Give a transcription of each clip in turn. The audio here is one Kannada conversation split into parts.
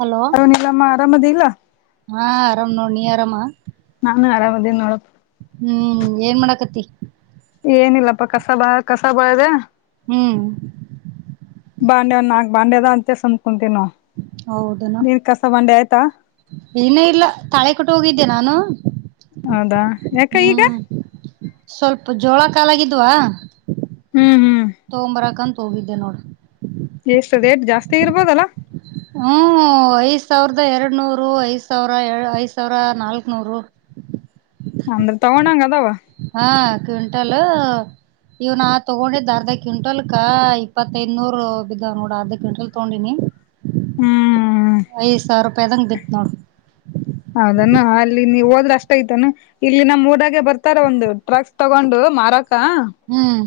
ಹಲೋ ಅರುಣ್ ಇಲ್ಲಮ್ಮ ಆರಾಮದಿ ಇಲ್ಲೋ. ಹಾ ಆರಾಮ್ ನೋಡ್ ನೀ ಆರಾಮ. ನಾನು ಆರಾಮದೀನ್ ನೋಡು. ಹ್ಮ್ ಏನ್ ಮಾಡಾಕತ್ತಿ. ಏನಿಲ್ಲಪ್ಪ ಕಸ ಬಾ ಕಸ ಬಳದೇ. ಹ್ಮ್. ಬಾಂಡ್ಯವ್ ನಾಕ್ ಬಾಂಡ್ಯದ ಅಂತೇ ಸುಮ್ ಕುಂತಿವ್ ನಾವು. ಹೌದನ ನಿಂದ್ ಕಸ ಬಾಂಡೆ ಆಯ್ತಾ ಇನ್ನ ಇಲ್ಲ ತಾಳೆ ಕಟ್ಟು ಹೋಗಿದ್ ದ್ದೆ ನಾನು. ಹೌದಾ ಯಾಕ ಈಗ. ಹ್ಮ್ ಸ್ವಲ್ಪ ಜೋಳ ಕಾಲಾಗಿದ್ದವ. ಹ್ಮ್ ಹ್ಮ್. ಹೋಗಿದ್ದೆ ನೋಡ್. ಎಷ್ಟು ರೇಟ್ ಜಾಸ್ತಿ ಇರ್ಬೋದಲ್ಲ. ಹೂಂ ಐದ್ ಸಾವಿರದ ಎರಡ್ನೂರು ಐದ್ ಸಾವಿರ ಐದ್ ಸಾವಿರ ನಾಲ್ಕ್ನೂರು. [inaudible] ಅಂದ್ರ ತಗೊಂಡಂಗ. ಹಾ ಕ್ವಿಂಟಲಾ. ಇವ್ ನಾ ತಗೊಂಡಿದ್ ಅರ್ಧ ಕ್ವಿಂಟಲ್ಕ ಇಪ್ಪತ್ತೈದ್ನೂರ್ ಬಿದ್ದಾವ್ ನೋಡ ಅರ್ಧ ಕ್ವಿಂಟಲ್ ತಗೊಂಡಿನಿ. [inaudible] ಹ್ಮ್. ಐದು ಸಾವಿರ ರೂಪಾಯಿದಂಗ್ ಬಿತ್ತು ನೋಡು. ಹೌದೇನ ಅಲ್ಲಿ ನೀವು ಹೋದ್ರ ಅಷ್ಟ ಐತೇನ ಇಲ್ಲಿ ನಮ್ ಊರಾಗೆ ಬರ್ತಾರ ಒಂದು ಟ್ರಕ್ಸ್ ತಗೊಂಡು ಮಾರಕ್ ಹ್ಮ್.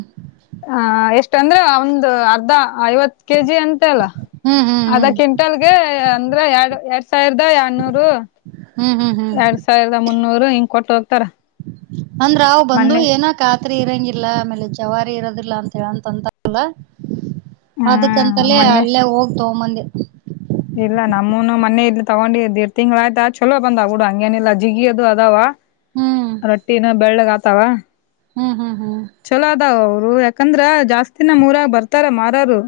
ಹಾ ಎಷ್ಟ್ ಅಂದ್ರೆ ಒಂದು ಅರ್ಧ ಐವತ್ ಕೆಜಿ ಅಂತೆವಲ್ಲ ಹ್ಮ್ ಹ್ಮ್ ಹ್ಮ್ ಅರ್ಧ ಕ್ವಿಂಟಲ್ಗೆ ಅಂದ್ರೆ ಎರ್ಡ್ ಎರ್ಡ್ ಸಾವಿರದ ಎಡ್ನೂರು ಹ್ಮ್ ಹ್ಮ್ ಹ್ಮ್ ಎರಡ್ ಸಾವಿರದ ಮುನ್ನೂರು ಹಿಂಗ್ ಕೊಟ್ಟ್ ಹೋಗ್ತಾರ. ಅಂದ್ರ ಅವ ಬಂದು ಮೊನ್ನೆ ಏನಕ ರಾತ್ರಿ ಇರಂಗಿಲ್ಲ ಆಮೇಲೆ ಜವಾರಿ ಇರೋದಿಲ್ಲ ಅಂತ ಹೇಳಂತಂತಲ್ಲ. ಹ್ಮ್ ಅದಕ್ಕಂತಲೇ ಮೊನ್ನೆ ಅಲ್ಲೇ ಹೋಗ್ ತೊಂಬಂದೆ. ಇಲ್ಲ ನಮ್ಮೂನು ಮನ್ನೆ ಇಲ್ಲಿ ತಗೊಂಡ್ ದೆರಡ್ ತಿಂಗ್ಳ್ ಆಯ್ತಾ ಚಲೋ ಬಂದ ಹಂಗೇನಿಲ್ಲ ಜಿಗಿ ಅದು ಅದಾವ. ಹ್ಮ್ ರೊಟ್ಟಿನ ಬೆಳ್ಳಗ್ ಆತಾವ. ಹ್ಮ್ ಹ್ಮ್ ಹ್ಮ್. ಒಹ್ ಯಾಕಂದ್ರ ಜಾಸ್ತಿನ ನಮ್ಮೂರಾಗ ಬರ್ತಾರ ಮಾರೋರು.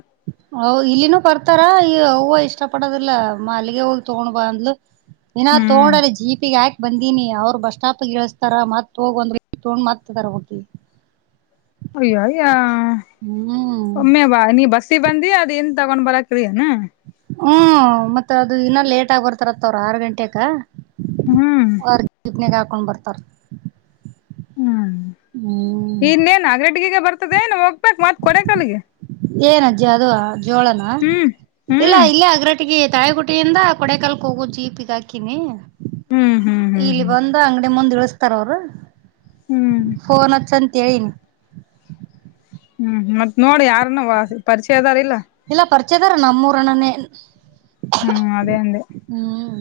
ಹೌ ಇಲ್ಲಿನೂ ಬರ್ತಾರಾ ಈ ಅವ್ವ ಇಷ್ಟ ಪಡೋದಿಲ್ಲ ಮಾ ಅಲ್ಲಿಗೆ ಹೋಗಿ ತಗೊಂಡ್ ಬಾ ಅಂದ್ಲು. ಏನಾರ್ ಹ್ಮ್ ತಗೊಂಡ್ ಅಲ್ಲಿ ಜೀಪಿಗ್ ಹಾಕ್ ಬಂದೀನಿ ಅವ್ರು ಬಸ್ ಸ್ಟಾಪ್ಗ್ ಇಳ್ಸ್ತಾರ ಮತ್ ಹೋಗ್ ಒಂದ್ ವ್ಯಕ್ತಿ ತಗೊಂಡ್ ಮತ್ತ್ ತರ್ಬೇಕಿ. ಅಯ್ಯೋಯ್ಯೋ ಹ್ಮ್ ಒಮ್ಮೆ ಬಾ ನೀ ಬಸ್ ಬಂದಿ ಅದ ನ್ ತಗೊಂಡ್ ಬರಕ್ರೀನು ಹ್ಮ್ ಮತ್ತ್ ಅದು ಇನ್ನ ಲೇಟ್ ಆಗ್ ಬರ್ತಾರತ್ತ ಅವ್ರು ಆರ್ ಗಂಟೆಕ. ಹ್ಮ್ ಅರ್ಧ ದಪನೆ ಕಕಣ ಬರ್ತ ಹ್ಮ್ ಇನ್ನೇನ್ ಅಾಗಡ್ಗಗೆ ಬರ್ತದೆೇ ನೋಗ ಏನಜ್ಜಿ ಅದು ಜೋಳನ ಹ್ಮ್ ಇಲ್ಲ ಹ್ಮ್ ಇಲ್ಲೇ ಅಗ್ರಟ್ ಟ್ಟಿಗೆ ತಳೆಗುಟ್ಟಿಯಿಂದ ಕೊಡೆಕಲ್ಕ್ ಹೋಗೋ ಜೀಪಿಗ್ ಹಾಕಿನಿ. ಹ್ಮ್ ಹ್ಮ್ ಹ್ಮ್ ಇಲ್ಲಿ ಹ್ಮ್ ಬಂದ ಅಂಗಡಿ ಮುಂದ ಇಳ್ಸ್ತಾರ ಅವರು ಹ್ಮ್ ಫೋನ್ ಹಚ್ಚಂದ್ [unintelligible] ಹ್ಮ್ ಮತ್ ನೋಡಿ ಯಾರನ್ನು ಪರಿಚಯದಾರ ಇಲ್ಲ. ಇಲ್ಲ ಪರಿಚಯದಾರ ನಮ್ಮೂರಣ್ಣನೇ ಹ್ಮ್.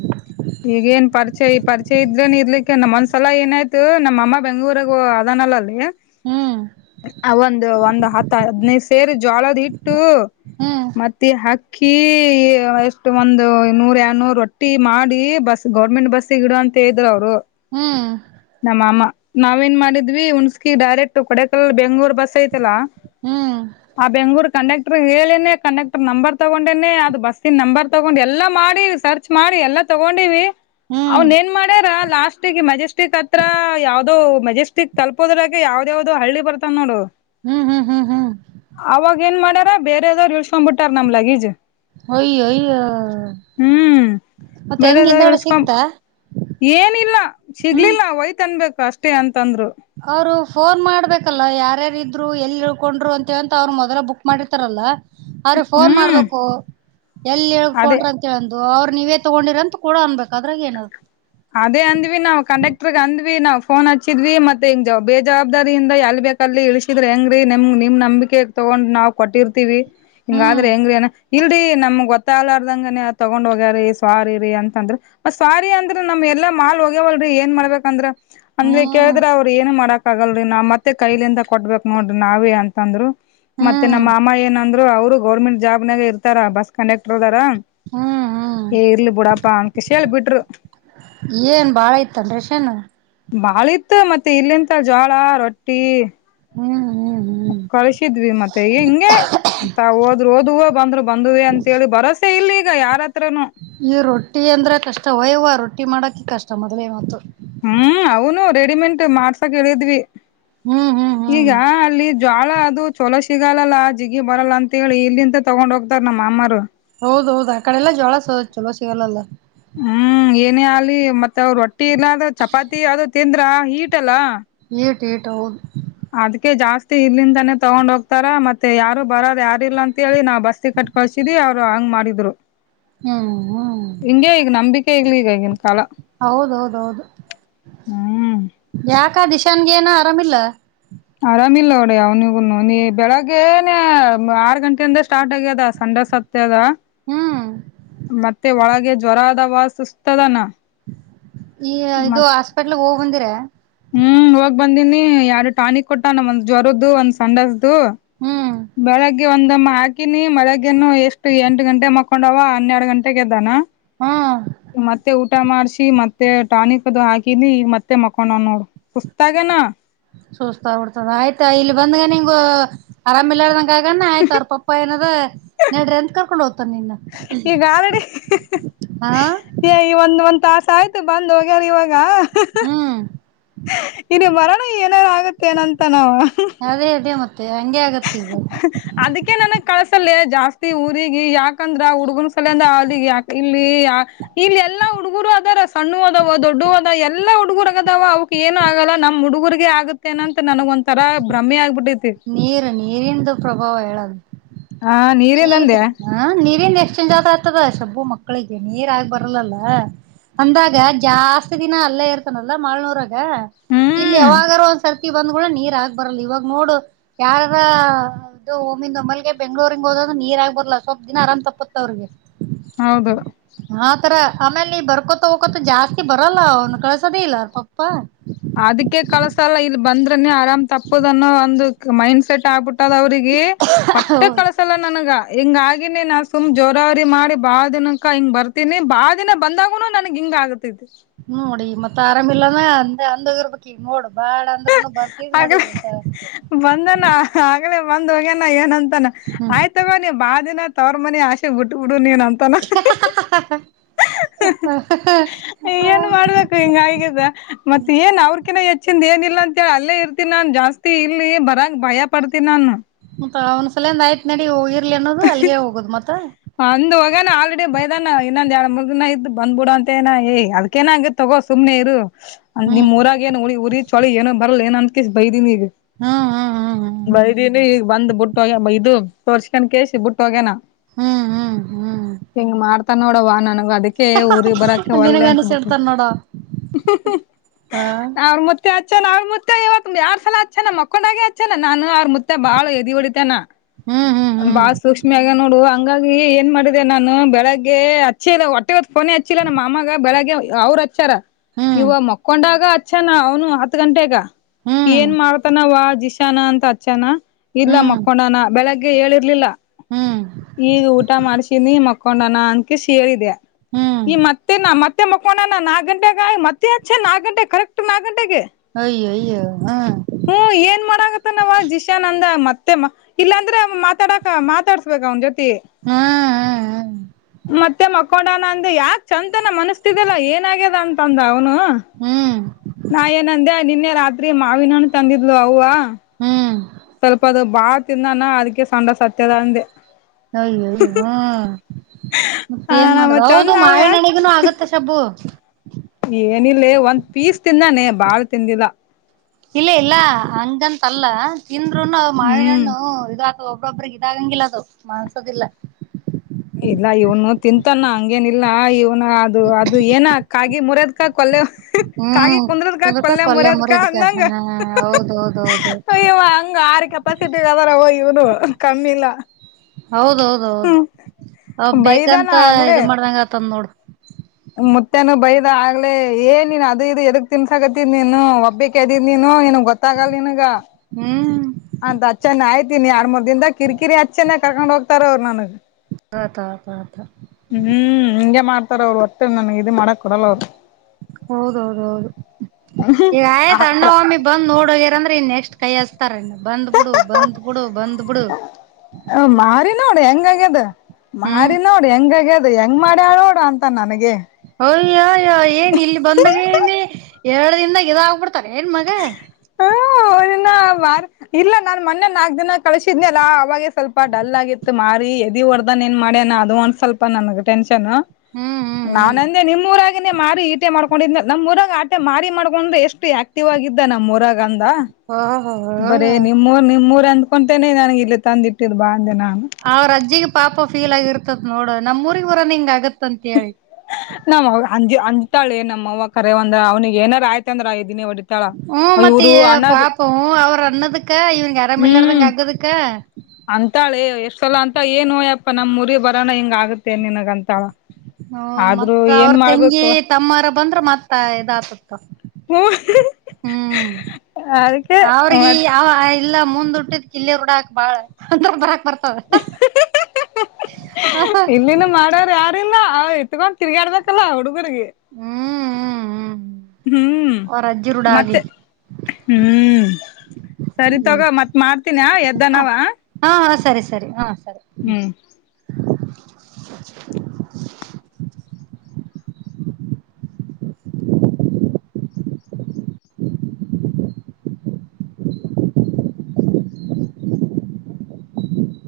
ಈಗೇಏನ್ ಪರಿಚಯ ಪರಿಚಯ ಇದ್ರೇನ್ ಇರ್ಲಿಕ್ಕೆ ನಮ್ಮೊಂದ್ಸಲ ಏನಾಯ್ತು ನಮ್ಮಅಮ್ಮ ಬೆಂಗ್ೂರಗ ಅದ. ನಲ್ಲಾಾಲೇ. ಹ್ಮ್. ಅವ ಒಂದ್ ಒಂದ್ ಹತ್ತ ಹದ್ನೈದು ಸೇರಿ ಜೋಳದ ಇಟ್ಟು ಹ್ಮ್ ಮತ್ತೆ ಹಾಕಿ. ಕೀ ಎಷ್ಟು ಒಂದು ನೂರ್ ಎರಡ್ನೂರು ರೊಟ್ಟಿ ಮಾಡಿ. ನೋಡಿ ಬಸ್ ಗೌರ್ಮೆಂಟ್ ಬಸ್ಗಿಡ ಅಂತ ಹೇಳಿದರು ಅವರು. ಹ್ಮ್ ನಮ್ಮ ಮಾಮ ನಾವೇನ್ ಮಾಡಿದ್ವಿ ಹನ್ಸ್ಕಿ ಡೈರೆಕ್ಟ್ ಕೊಡಕಾಲ ಬೆಂಗ್ಳೂರ್ ಬಸ್ ಅಯೈತಲಾ. ಹ್ಮ್. ಕಂಡಕ್ಟರ್ ಹೇಳೇನೆ ಕಂಡಕ್ಟರ್ ನಂಬರ್ ತಗೊಂಡೇನೆ ಅದು ಬಸ್ಸಿನ ನಂಬರ್ ತಗೊಂಡು ಎಲ್ಲ ಮಾಡಿ ಸರ್ಚ್ ಮಾಡಿ. ಎಲ್ಲ ತಗೊಂಡಿವಿ ಹ್ಮ್ ಅವನ್ ಏನ್ ಮಾಡ್ಯಾರ ಲಾಸ್ಟ್ಗೆ ಮಜೆಸ್ಟಿಕ್ ಹತ್ರ. ಹತ್ರ ಯಾವ್ದೋ ಮೆಜೆಸ್ಟಿಕ್ ತಲುಪೋದ್ರಾಗೆ ಯಾವ್ದ ಯಾವ್ದು ಹಳ್ಳಿ ಬರ್ತಾವ ನೋಡು. ಹ್ಮ್ ಹ್ಮ್ ಹ್ಮ್ ಹ್ಮ್. ಾರ ಬೇರೆದಾದ್ರು ಇಳ್ಸ್ಕೊಂಡ್ ಬಿಟ್ಟ ನ್ ಲಗೇಜ್. ಅಯ್ಯೋ ಅಯ್ಯೋ ಯ ಹ್ಮ್ ಮತ್ತೆ ಬೇರೆದವ್ರು ಹೆಂಗಗೆಿಂದಳ ಇಳ್ಸ್ಕೊಂಡ್ ಸಿಕ್ತಾ. ಏನಿಲ್ಲ ಹ್ಮ್ ಸಿಗ್ಲಿಲ್ಲ ಒಯ್ತ ಅನ್ಬೇಕು ಅಷ್ಟೇ ಅಂತಂದ್ರು. ಅವ್ರು ಫೋನ್ ಮಾಡ್ಬೇಕಲ್ಲ ಯಾರ್ಯಾರ ಇದ್ರು ಎಲ್ಲಿ ಇಳ್ಕೊಂಡ್ರು ಅಂತಂತ ಅವ್ರು ಮೊದಲ ಬುಕ್ ಮಾಡಿರ್ತಾರಲ್ಲ. ಅವ್ರೆ ಫೋನ್ ಹ್ಮ್ ಮಾಡ್ಬೇಕು ಎಲ್ಲಿ ಅದೇ ಹೇಕೊಂಡ್ರ ಅಂತೇಳ. ಅದು ಅವ್ರು ನೀವೇ ತಗೊಂಡಿರ ಅಂತ ಕೂಡ ಅನ್ಬೇಕಕ್ ಆದ್ರಗ ಏನ್ ಅದ. ಅದೇ ಅಂದ್ವಿ ನಾವವು ಕಂಡಕ್ಟರ್ ಅಂದ್ವಿ ನಾವ್ ಫೋನ್ ಹಚ್ಚಿದ್ವಿ ಮತ್ತೆ ಹಿಂಗ ಬೇಜವಾಬ್ದಾರಿಯಿಂದ ಎಲ್. ಬೇಕ ಅಲ್ಲಿ ಇಳಿಸಿದ್ರೆ ಹೆಂಗ್ರೀ ನಿಮ್ ನಿಮ್ ನಂಬಿಕೆ ತಗೊಂಡ್ ನಾವ್ ಕೊಟ್ಟಿರ್ತಿೀವಿ ಹ್ಮ್ ಹಿಂಗಾದ್ರೆ ಹೆಂಗ್ರೀ. ಇಲ್ರಿ ನಮ್ಗ್ ಗೊತ್ತಾಗಲಾರದಂಗನ ತಗೊಂಡ್ ಹೋಗ್ಯಾರೀ ಸ್ವಾರಿ ರರಿ ಅಂತಂದ್ರ ಮತ್ತ ಸ್ವಾರಿ ಅಂತ. ್ರ ನಮ್ ಎಲ್ಲಾ ಮಾಲ್ ಹೋಗ್ಯವಲ್ರಿ ಏನ್ ಮಾಡಬೇಕ ಅಂದ್ರ ಅಂದ್ರೆ ಹ್ಮ್ ಕೇಳಿದ್ರ ಅವ್ರರು ಏನ್ ಮಾಡಕ್. ಆಗಲ್ರಿ ನಾ್ ಮತ್ತೆ ಕೈಲಿಂದ ಕೊಟ್ಬೇಕೇಕ್ ನೋಡ್ರಿ ನಾವೇ ಅಂತಂದ್ರು ಮತ್ತೆ ಹ್ಮ್ ನಮ್ಮ ಅಮ್ಮ ಏನಂದ್ರು. ಅವ್ರು ಗೌರ್ಮೆಂಟ್ ಜಾಬ್ನಾಗ ಇರ್ತಾರ ಬಸ್ ಕಂಡಕ್ಟರ್ದಾರ. ಹ್ಮ್ ಹ್ಮ್ ಏ ಇರ್ಲಿ ಬಿುಡಾಪ್ಪಾ ಅನ್ಕಷೇಳ್ ಬಿಿಟ್ರು. ಏನ್ ಭಾಳ ಐತನ್ರಿಷನ್. ಬಾಳ ಇತ್ತು ಮತ್ತೆ ಇಲ್ಲಿಂತ ಜೋಳ ರೊಟ್ಟಿ. ಹ್ಮ್ ಹ್ಮ್ ಹ್ಮ್. ಕಳಸಿದ್ವಿ ಮತ್ತೆ ಹಿಂಗೆ ತಾ ಹೋದ್ರು ಓದುವ ಬಂದ್ರು ಬಂದುವೇ ಅಂತೇಳಿ ಭರೋಸೆ ಇಲ್ಲಿ. ಈಗ ಯಾರತ್ರ. ಈ ರೊಟ್ಟಿ ಅಂದ್ರೆ ಕಷ್ಟ ವಯ್ವ ರೊಟ್ಟಿ ಮಾಡಕ ಕಷ್ಟ ಮೊದ್ಲೇವತ್ತು. ಹ್ಮ್ ಅವನು ರೆಡಿಮೆಂಟ್ ಮಾಡ್ಸಕ್ ಹೇಳಿದ್ವಿ ಹ್ಮ್ ಹ್ಮ್ ಹ್ಮ್ ಈಗ ಅಲ್ಲಿ. ಜಳ ಅದು ಛಲೋ ಸಿಗಾಲಲ್ಲ ಆ ಜಿಗಿ ಬರಲ್ಲ ಅಂತ ಹೇಳಿ ಇಲ್ಲಿಂತ ತಗೊಂಡ್ ಹೋಗ್ತಾರ ನಮ್ಮ ಮಾಮ್ಮರು. ಹೌದ ಹೌದು ಆ ಕಡೆಲ್ಲ ಜಳ ಚಲೋ ಸಿಗಲ್ಲಲ. ಹ್ಮ್ ಏನೇ ಆಲಿ ಮತ್ತ ಅವರು ರೊಟ್ಟಿಲ್ಲಾದ ಚಪಾತಿ ಅದು ತಿಂದ್ರ ಹೀಟ ಅಲ್ಲ. ೇ ೇಟ ಹೌದು. ಅದ್ಕ್ಕೆ ಜಾಸ್ತಿ ಇಲ್ಲಿಂದಾನೇ ತಗೊಂಡ್ ಹೋಗ್ತಾರ ಮತ್ತೆ ಯಾರು ಬರದ ಯಾರಿಲ್ಲ ಅಂತಿ ನಾವ್ ಬಸ್ತಿ ಕಟ್ಟ. ಕಸಿದಿ ಅವ್ರು ಹಂಗ ಮಾಡಿದ್ರು. ಹ್ಮ್ ಹ್ಮ್. ಹೇಗ್ಲಿ ಈಗಗಿನ ಕಾಲ. ಹೌದೌದೌದು ಹ್ಮ್ ನೀ ಏನ ಆರಾಮಿಲ್ಲ. ಆರಾಮ ಇಿಲ್ಲ ನೋಡಿ ಅವ್ನಿಗೂನು ನೀ ಬೆಳಗ್ಗೆನೆ ಆರ್ ಗಂಟೆ ಅಂದ ಸ್ಟಾರ್ಟ್ ಆಗ್ಯದ ಸಂಜೆ. ಸತ್ಯದ ಹ್ಮ್ ಮತ್ತೆ ಒಳಗೆ ಜ್ವರ ಅದ ವ ಸುಸ್ತದನ. ಈ ಇದು ಮತ್ ಹಾಸ್ಪಿಟ್ಲ್ಗ್ ಹೋಗ್ ಬಂದಿರ. ಹ್ಮ್ ಹೋಗ್ ಬಂದೀಿನಿ ಯಾರು ಟಾಣಿಕ್ ಕೊಟ್ಟ ನಮ್ ಒಂದ್ ಜ್ವರದ್ದು ಒಂದ್ ಸಂಡಸ್ದು. ಹ್ಮ್ ಬೆಳಗ್ಗೆ ಒಂದಮ್ಮ ಹಾಕಿನಿ ಮಳಗ್ಗೆನು ಎಷ್ಟು ಎಂಟು ಗಂಟೆ ಮಕೊಂಡವ ಹನ್ನೆರಡು ಗಂಟೆಗೆದ್ದಾನ. ಹ್ಮ್ ಮತ್ತೆ ಊಟ್ಟ. ಊಟ ಮಾಡಸಿ ಮತ್ತೆ ಟಾನಿಕ್ದು ಹಾಕಿನಿ ಮತ್ತೆ ಮಕೊಂಡ ನೋಡು ಸುಸ್ತಾಗ್ಯಾನ್. ಸೂಸ್ತಾ ಬಿಡ್ತದ ಆಯ್ತಾ ಇಲ್ಲಿ ಬಂದಗ ನಿಂಗ ಆರಾಮ ಇಲ್ಲಾರ್ದ್ ಕಗನೇ ಆಯ್ತ್ ಅವ್ರ್ ಪಪ್ಪಾ ಏನಾರ್ ನೆಡ್ರೆ ಅಂತ ಕರ್ಕೊಂಡು ಹೊ ಈಗ್ ಆಲೆಡಿ ಹಾ ಏಯ್ ಒಂದ್ ಒಂದ್ ತಾಸ್. ಆಯ್ತು ಬಂದ್ ಹೋಗ್ಯಾರ್ ಇವಾಗ. ಹ್ಮ್ ಇಲ್ಲಿ ಮರಣ ಏನಾರು ಆಗುತ್ತೆ ಏನಂತ ನಾವು. ಅದೇ ಅದೇ ಮತ್ತೆ ಹಂಗೆ ಆಗತ್ತ ಈಗ ಅದಿಕೆ ನನಗ್ ಕಳಸಲ್ಲೆ ಜಾಸ್ತಿ ಊರಿಗೆ ಯಾಕಂದ್ರ ಹುಡುಗನ ಸಲ ಅಂದ ಅ ಯಾ ಇಲ್ಲಿ ಇಲ್ಲಿ ಎಲ್ಲಾ ಹುಡುಗರು ಅದರ ಸ್ ಸಣ್ಣುವದವ ದೊಡ್ಡುವದ ಎಲ್ಲ. ಹುಡುಗುರಗ ಅದಾವ ಅವಕ್ ಏನು ಆಗಲ್ಲ ನಮ್ಮ ಹುಡುಗುರಿಗೆ ಆಗುತ್ತೇನಂತ ನನಗ ಒಂಥರ ಭ್ರಮೆ ಆಗ್ಬಿಟ್ಟ್ ನೀರ್ ನೀರಿಂದು ಪ್ರಭಾವ ಹೇಳದು ಹಾ ನೀರ್ ನೀರಿಂದಂದೆ ಹ ನೀರಿಂದ್ ನೀರ್ ಚೆಂಜ್ ಆದಾತದ ಸ್ವಲ್ಪ ಮಕ್ಕಳಿಗೆ ನೀರ್ ಆಗ್ ಬರಲಲ್ಲ. ಅಂದಾಗ ಜಾಸ್ತಿ ದಿನ ಅಲ್ಲೇ ಇರ್ತಾನಲ್ಲ ಮಾಲ್ನೋರಗ್. ಇಲ್ಲಿ ಯಾವಾಗರೂ ಒಂದ್ ಸರ್ತಿ ಬಂದ್ ಕೂಡ ನೀರ್ ಆಗ್ ಬರಲ್ಲ ಇವಾಗ್ ನೋಡು. ಯಾರಾರ ಇದು ಒಮ್ಮಿಂದ ಒಮ್ಮಲ್ಗೆ ಬೆಂಗ್ಳೂರಿ ಹೋದ್ರೆ ನೀರ್ ಆಗ್ಬರಲ್ಲಾ ಸ್ವಲ್ಪ ದಿನ ಆರಾಮ್ ತಪ್ಪುತ್ ಅವ್ರ್ಗೆ. [inaudible] ಹೌದು ಆತರ ಆಮೇಲೆ ನೀ ಬರ್ಕೊತ ಹೋಗಕೊತ ಜಾಸ್ತಿ ಬರಲ್ಲ ಅವನು ಕಳ್ಸೋದ ಇಲ್ಲ ಅವ್ರ್ ಪಪ್ಪ. ಅದಕ್ಕೆ ಕಳಸಲ್ಲ ಇಲ್ ಬಂದ್ರನೆ ಆರಾಮ್ ತಪ್ಪದನ್ನೋ ಒಂದ ಮೈಂಡ್ ಸೆಟ್ ಆಗ್ಬಿಟ್ ಟ್ಟದ ಅವ್ರಿಗೆ ಒಟ್ಟೆ ಕಳ್ಸಲ್ಲ ನನಗ. ಹಿಂಗ ಆಗಿನಿ ನಾ ಸುಮ್ ಜೋರಾವರಿ ಮಾಡಿ ಬಾಳ ದಿನಕ್ಕ ಹಿಂಗ್ ಬರ್ತೀನಿ ಬಾಳ ದಿನ ಬಂದಾಗನು ನನ್ಗ್ ಹಿಂಗ್ ಹಿಂಗ್ ಆಗುತೈತಿ. ಆರಾಮ ಇಲ್ಲಾನ ಅಂದ ಅಂದೋಗಿರ್ಬೇಕ್ ಈಗ್ ನೋಡ. ಆ ಬಂದಾನ ಆಗ್ಲೆ ಬಂದ್ ಹೋಗ್ಯನ ಏನ ಅಂತಾನ ಹ್ಮ್ ಆಯ್ತ್ ತಗೋ ನೀವು ಬಾಳ ದಿನ ತೊರ್ ಮನಿ ಆಸೆ ಬಿಟ್ಬ್ಬಿಡು. ಡು ನೀನ್ ಅಂತಾನ. ಏನ್ ಮಾಡ್ಬೇಕು ಹಿಂಗ್ ಆಗಿದ ಮತ್ತೆ ಏನ್ ಅವ್ರ್ಕಿನ ಹೆಚ್ಚ್ ಚಿಂದ್ ಏನಿಲ್ಲ ಅಂತೇಳಿ ಅಲ್ಲೇ ಇರ್ತಿನಿ ನಾನು ಜಾಸ್ತಿ ಇಲ್ಲಿ ಬರಂಗ್ ಭಯ ಪಡ್ತೀನಿ ನಾನು. ಮತ್ತ ಅವ್ನ ಸಲಯಂದ ಆಯ್ತ್ ನಡಿ ಇರ್ಲಿ ಅನ್ನೋದು ಅಲ್ಲಿಗೆ ಹೋಗೋದು ಮತ. ಅಂದ್ ಹೋಗನ ಆಲ್ರೆಡಿ ಬೈದಾನ ಇನ್ನೊಂದ ಎರಡ್ ಮೂರ್ ದಿನ ಇದ್ ಬಂದ್ಬ್ ಬಿಡು ಅಂತೆನ ಏ ಅದಕೇನ ಹಂಗ ತಗೋ. ಸುಮ್ನೆ ಇರು ನಿಮ್ ಹ್ಮ್ ಊರಾಗ್ ಏನು ಉ ಉಊರಿ ಚಳಿ ಏನೋ ಬರಲ್ಲ ಏ ಅಂತಕ ಬೈದೀನಿ ಈಗ. ಹ್ಮ್ ಹ್ಮ್ ಹ್ಮ್ ಬೈದಿನಿ ಈಗ್ ಬಂದ್ ಬುಟ್ಟ ಹೋಗ ಇದು ತೋರ್ಸ್ಕೊಂಡ ಕೇಳಸಿ ಬುಟ್ಟ ಹೋಗ್ಯನ. ಹ್ಮ್ ಹ್ಮ್ ಹ್ಮ್ ಹ್ಮ್ ಹಿಂಗ್ ಮಾಡ್ತಾನೋಡವ ನನಾ ಗ್ ಅದಕ್ಕೆ ಊರಿಗ್ ಬರಕೆ ಹ್ಮ್ ಒಲ್ಲೆ ನಿನಗ ಅಂತ ಬಿರ್ತಿನಿ. ಅನಿಸಿಡ್ತಾರ ನೋಡ ಹ ಅವ್ರ್ ಮತ್ತೆ ಆ ಅವ್ರ್ ಮುತ್ತೆ ಇವಾಗ ಯಾರ್ ಸಲ ಅಚ್ಚನ ಮಕ್ಕೊಂಡಾಗೆ ಹಚ್ಚನ ನಾನು ಅವ್ರ ಮುತ್ತೆ ಬಾಳ ಎದಿ ಹೊಡಿತನ. ಹ್ಮ್ ಹ್ಮ್ ಬಾಳ್ ಸೂಕ್ಷ್ಮೆಆಗ್ಯಾನ್ ನೋಡು ಹಂಗಾಗಿ ಏನ್ ಮಾಡಿದೆ ನಾನು ಬೆಳಗ್ಗೆ ಅಚ್ಚಿದೆ ಹೊಟ್ಟೆ ಫೋನೆ ಹಚ್ಚಿಲ್ಲ ನಮ್ಮ ಮಾಮ್ಮಾಗ ಬೆಳಗ್ಗೆ ಅವ್ರೆ ಹಚ್ಚಾರ ಹ್ಮ್ ನೀವ್ ಮಕ್ಕೊಂಡಾಗ. ಅಚ್ಚಾನ ಅವ್ನು ಹತ್ ಗಂಟೆಗ ಹ್ಮ್ ಏನ್ ಮಾಡ್ತಾನವ ಜೀಶಾನ ಅಂತ ಅಚ್ಚಾನ. ಇಲ್ಲ ಹ್ಮ್ ಹ್ಮ್ ಮಕ್ಕೊಂಡನ ಬೆಳಗ್ಗೆ ಹೇಳಿರ್ಲಿಲ್ಲ ಹ್ಮ್ ಈಗ ಊಟ ಮಾಡ್ಸಿನಿ ಮಕ್ಕ್ ಕೊಂಡಾನ ಅನ್ಕಿಸಿ ಹೇಳಿದೆ ಹ್ಮ್ ಈ ಮತ್ತೆ ನಮ್ ಮತ್ತೆ ಮಕೋಂಡ್ಯಾನ ನಾಕ್ ಗಂಟೆಗ ಮತ್ತೆಚ್ಚ ನಾಕ್ ಗಂಟೆ ಕರೆಕ್ಟ್ ನಾಕ್ ಗಂಟೆಗೆ. ಅಯ್ಯಯ್ಯ ಹ್ಮ್ ಏನ್ ಮಾಡಾಗತ್ತ ನವ ಜಿಶಾನ್ ಅಂದ ಮತ್ತ್. ಮತ್ತೆಮ್ಮ ಇಲ್ಲಾಂದ್ರೆ ಮಾತಾಡಾ ಮಾತಾಡ್ಸ್ಬೇಕ ಅವನ್ ಜೊತೆ. ಹ್ಮ್ ಹಾ ಮತ್ತೆ ಮಕ್ಕೊಂಡನ ಅಂದ ಯಾಕ ಚಂತನ ಮನಸ್ತಿದಲ್ಲಾ ಏನ್ ಆಗ್ಯದ ಅಂತಂದ ಅವ್ನು. ಹ್ಮ್ ಹ್ಮ್ ನಾ ಏನಂದೆ ನಿನ್ನೆ ರಾತ್ರಿ ಮಾವಿನಣ್ ತಂದಿದ್ಲು ಅವ್ವ. ಹ್ಮ್ ಸ್ವಲ್ಪ ಅದು ಬಾಳ ತಿಂದಾನ ಅದಕ್ಕೆ ಸಂಡ ಸತ್ಯದ ಅಂದೆ. ಹಯಯ ಹಾ [inaudible] ಮತ್ತೆ ಆ ಏನ್ ನಮ್ಮ ಮಾಡುದ ಹೌದು ಚಂದ ಅವ ಯಾಕ ಮಾವಿನಣಗನ ಆಗತ್ತ ಶಬ್ಬು ಏನಿಲ್ಲ ಒಂದ್ ಪೀಸ್ ತಿಂದಾನೆ ಬಾಳ್ ತಿಂದಿಲ್ಲ ಇಲ್ಲ ಇಲ್ಲ ಹಂಗಂತಲ್ಲ ತಿಂದ್ರುನು ಹ್ಮ್ ಮಾವಿಹಣ್ಣು ಇದು ಒಬ್ಬ್ರೊಬ್ಬ್ರಿಗೆ ಇದಾಗಂಗಿಲ್ಲ ಅದು ಮನ್ಸೋದಿಲ್ಲ ಇಲ್ಲ ಇವನು ತಿಂತಾನ ಹಂಗೇನ ಇಿಲ್ಲ ಇವ್ನ ಅದು ಅದು ಏನ ಕಾಗಿ ಮುರ್ಯದ್ಕ ಕೊಲೆ ಕಾಗಿ ಹ್ಮ್ ಕುಂದರದಕ್ಕಾ ಕುದಕ ಕೊಲ್ಲ ಕೊಲ್ಲೆ ಮುರದಕ್ಕಾ ಮುರಿದಕ ಅಂದಂಗ ಹಾ ಹೌದೌದೌದು ಅಯ್ಯ ಅಂಗ ಆರ್ ಕೆಪಾಸಿಟಿ ದವಾ ರವರ ಇವನು ಕಮ್ಮಿಲ್ಲ. ಹೌದೌದೌದು ಅವ ಬೈದಾನ ಬೇಕಂತ ಇ ಮಾಡ್ದಂಗ ಆ ತಂದ ನೋಡು ಮುತ್ತನು ಬೈದ ಆಗ್ಲೇ ಏನ್ ನೀನ್ ಅದು ಇದು ಎದಗ್ ತಿನ್ಸಕತ್ತಿದ್ ನೀನು ಒಬ್ಬಿಕ್ದಿದ ನೀನು [unintelligible] ಹಾ ಏ ಗೊತ್ತಾಗಲ್ಲ ನನ್ಗ ಹ್ಮ್ ಅಂತ ಅಚ್ಚನ ಆಯ್ತೀನಿ ಆರ ಮೂರ್ ದನ್ದ ಕಿರಿಕಿರಿ ಅಚ್ಚನ್ನ ಕರ್ಕೊಂಡು ಹೋಗ್ತಾರ ಅವ್ರು ನನಗೆ ತ ಕತಾ [unintelligible] ಹ್ಮ್ ಹಿಂಗೆ ಮಾಡ್ತಾರ ಅವರು ಒಟ್ಟ ನನ್ಗೆ ಇ ಮಾಡಕ್ ಕೊಡಲ್ಲ ಅವ್ರು ಹೌದೌದ ಹೌದು ಆಯ್ತ ಅಣ್ಣ ವಮ್ಮಿ ಬಂದ್ ನೋಡೋಗಿರಂದ್ರ ಇನ್ ಎಷ್ಟ್ ಕೈಸ್ತಾರ ಬಂದ್ಬಿಡು ಬಂದ್ ಬಿಡು ಬಂದ್ ಬಿಡು ನೋಡ ಹೆಂಗಗ್ಯದು ಹ್ಮ್ ಮಾರಿ ನೋಡ ಹೆಂಗಗ್ಯದು ಹೆಂಗ್ ಮಾರಿ ಆಡೋಡ್ರ ಅಂತ ನನಗೆ ಅಯ್ಯಯ್ಯ ಏನ್ ಇಲ್ಲಿ ಬಂದಾಗ ಏನ ಎರಡ್ ದನ್ದಾಗ ಇದ ಆಗ್ಬಿಡ್ತಾರ ಏನ್ ಮಗ ಮಾರ್ ಇಲ್ಲ ನಾನ್ ಮೊನ್ನೆ ನಾಕಕ್ ದಿನ ಕಳಸಿದನ ಅಲ್ಲಾ ಅವಾಗೆ ಸ್ವಲ್ಪ ಡಲ್ ಆಗಿತ್ತು ಮಾರಿ ಎದ ಒರ್ದ ಏನ್ ಮಾಡ್ಯನ ಅದು ಒಂದ್ ಸ್ವಲ್ಪ ನನ ೆ [unintelligible] ನ್ ನ ಹ್ಮ್ ಹ್ಮ್ ಹ್ಮ್ ನಾನಂದೆ ನಿಮ್ಮ ಊರಾಗೇನಿ ಮಾಡಿ ಈಟೆ ಮಾಡ್ ಕೊಂಡ ನಮ್ಮ್ಊರಾಗ ಆಟೆ ಮಾರಿ ಮಾಡ್ಕೊಂಡ್ರೆ ಎಷ್ಟು ಆಕ್ಟಿವ್ ಆಗಿದ್ದ ನಮ್ಮ್ಊರಾಗಂದ ಓಹೋ ಬರೇ ನಿಮ್ಮೂರ್ ನಿಮ್ಮೂರ್ ಅಂದಕೊಂತೇನೆ ನನ್ಗೆ ಇಲ್ಲಿ ತಂದ್ ಇಟ್ಟಿದ್ ಬಾ ಅಂದೆ ನಾನು ಅವ್ರ ಅಜ್ಜಿಗೆ ಪಾಪ ಫೀಲ್ ಆಗಿರ್ತತ್ ನೋಡ ನಮ್ ಊರ್ಗ್ ಬರನ್ ಹಿಂಗ್ ಆಗತ್ತ ಅಂತ ಹೇಳಿ ನಮ್ಮ ಅವಗ ಅಂತಾಳೆ ನಮ್ಮ ಅವ್ವ ಕರೆ ಒಂದ ಅವನಿಗೆ ಏನರ ಆಯ್ತ ಅಂದ್ರ ಎದಿನೆ ಓ ಹ್ಮ ಮತ್ತೆ ಪಾಪ ಹ ಅವರು ಅನ್ನದಕ್ಕ ಇವನ್ಗೆ ಯಾರಾಮ ಇಲ್ಲಾರದಂಗ ಹ್ಮ್ ಆಗ್ಗದಕ್ಕ ಅಂತಾಳೆ ಎಷ್ಟ್ ಸಲ ಅಂತ ಏನ್ ಹೋಯ್ಯಪ್ಪಾ ನಮ್ ಮುರಿ ಬರೋಣ ಹಿಂಗ ಆಗುತ್ತೆ ನಿನಗ ಅಂತ ಹ ಮತ್ ಅವ್ರ ತೆಂಗಿ ತಮ್ಮರ ಬಂದ್ರೆ ಮತ್ತ ಇದ ಆತತಿ [unintelligible] ಹ್ಮ ಹ್ಮ್ ಅದಕ್ಕೆ ಅವ್ರಿಗೆ ಮತ್ ಅವ [unintelligible] ಇಲ್ಲ ಮುಂದ್ಟ್ಟಿದ್ ಕಿಲ್ಲಿ ರ್ಡಾಕ್ ಬಾಳ ಬರ್ [unintelligible] ಇಲ್ಲಿನ ಮಾಡೋರು ಯಾರಿಲ್ಲ ಆಯ್ತು ತಗೊಂಡ ತಿರುಗಾಡ್ಬೇಕಲ್ಲ ಹುಡುಗರಿಗೆ ಹ್ಮ್ ಹ್ಮ ಹ್ಮ ಹ್ಮ್ ಮತ್ತೆ ಹ್ಮ್ ಸರಿ ತಗ ಹ್ಮ್ ಮತ್ ಮಾಡ್ತೀನ ಹಾ ಎದ್ದನಾವ ಹಾ ಸರಿ ಸರಿ ಹಾ ಸರಿ ಹ [inaudible]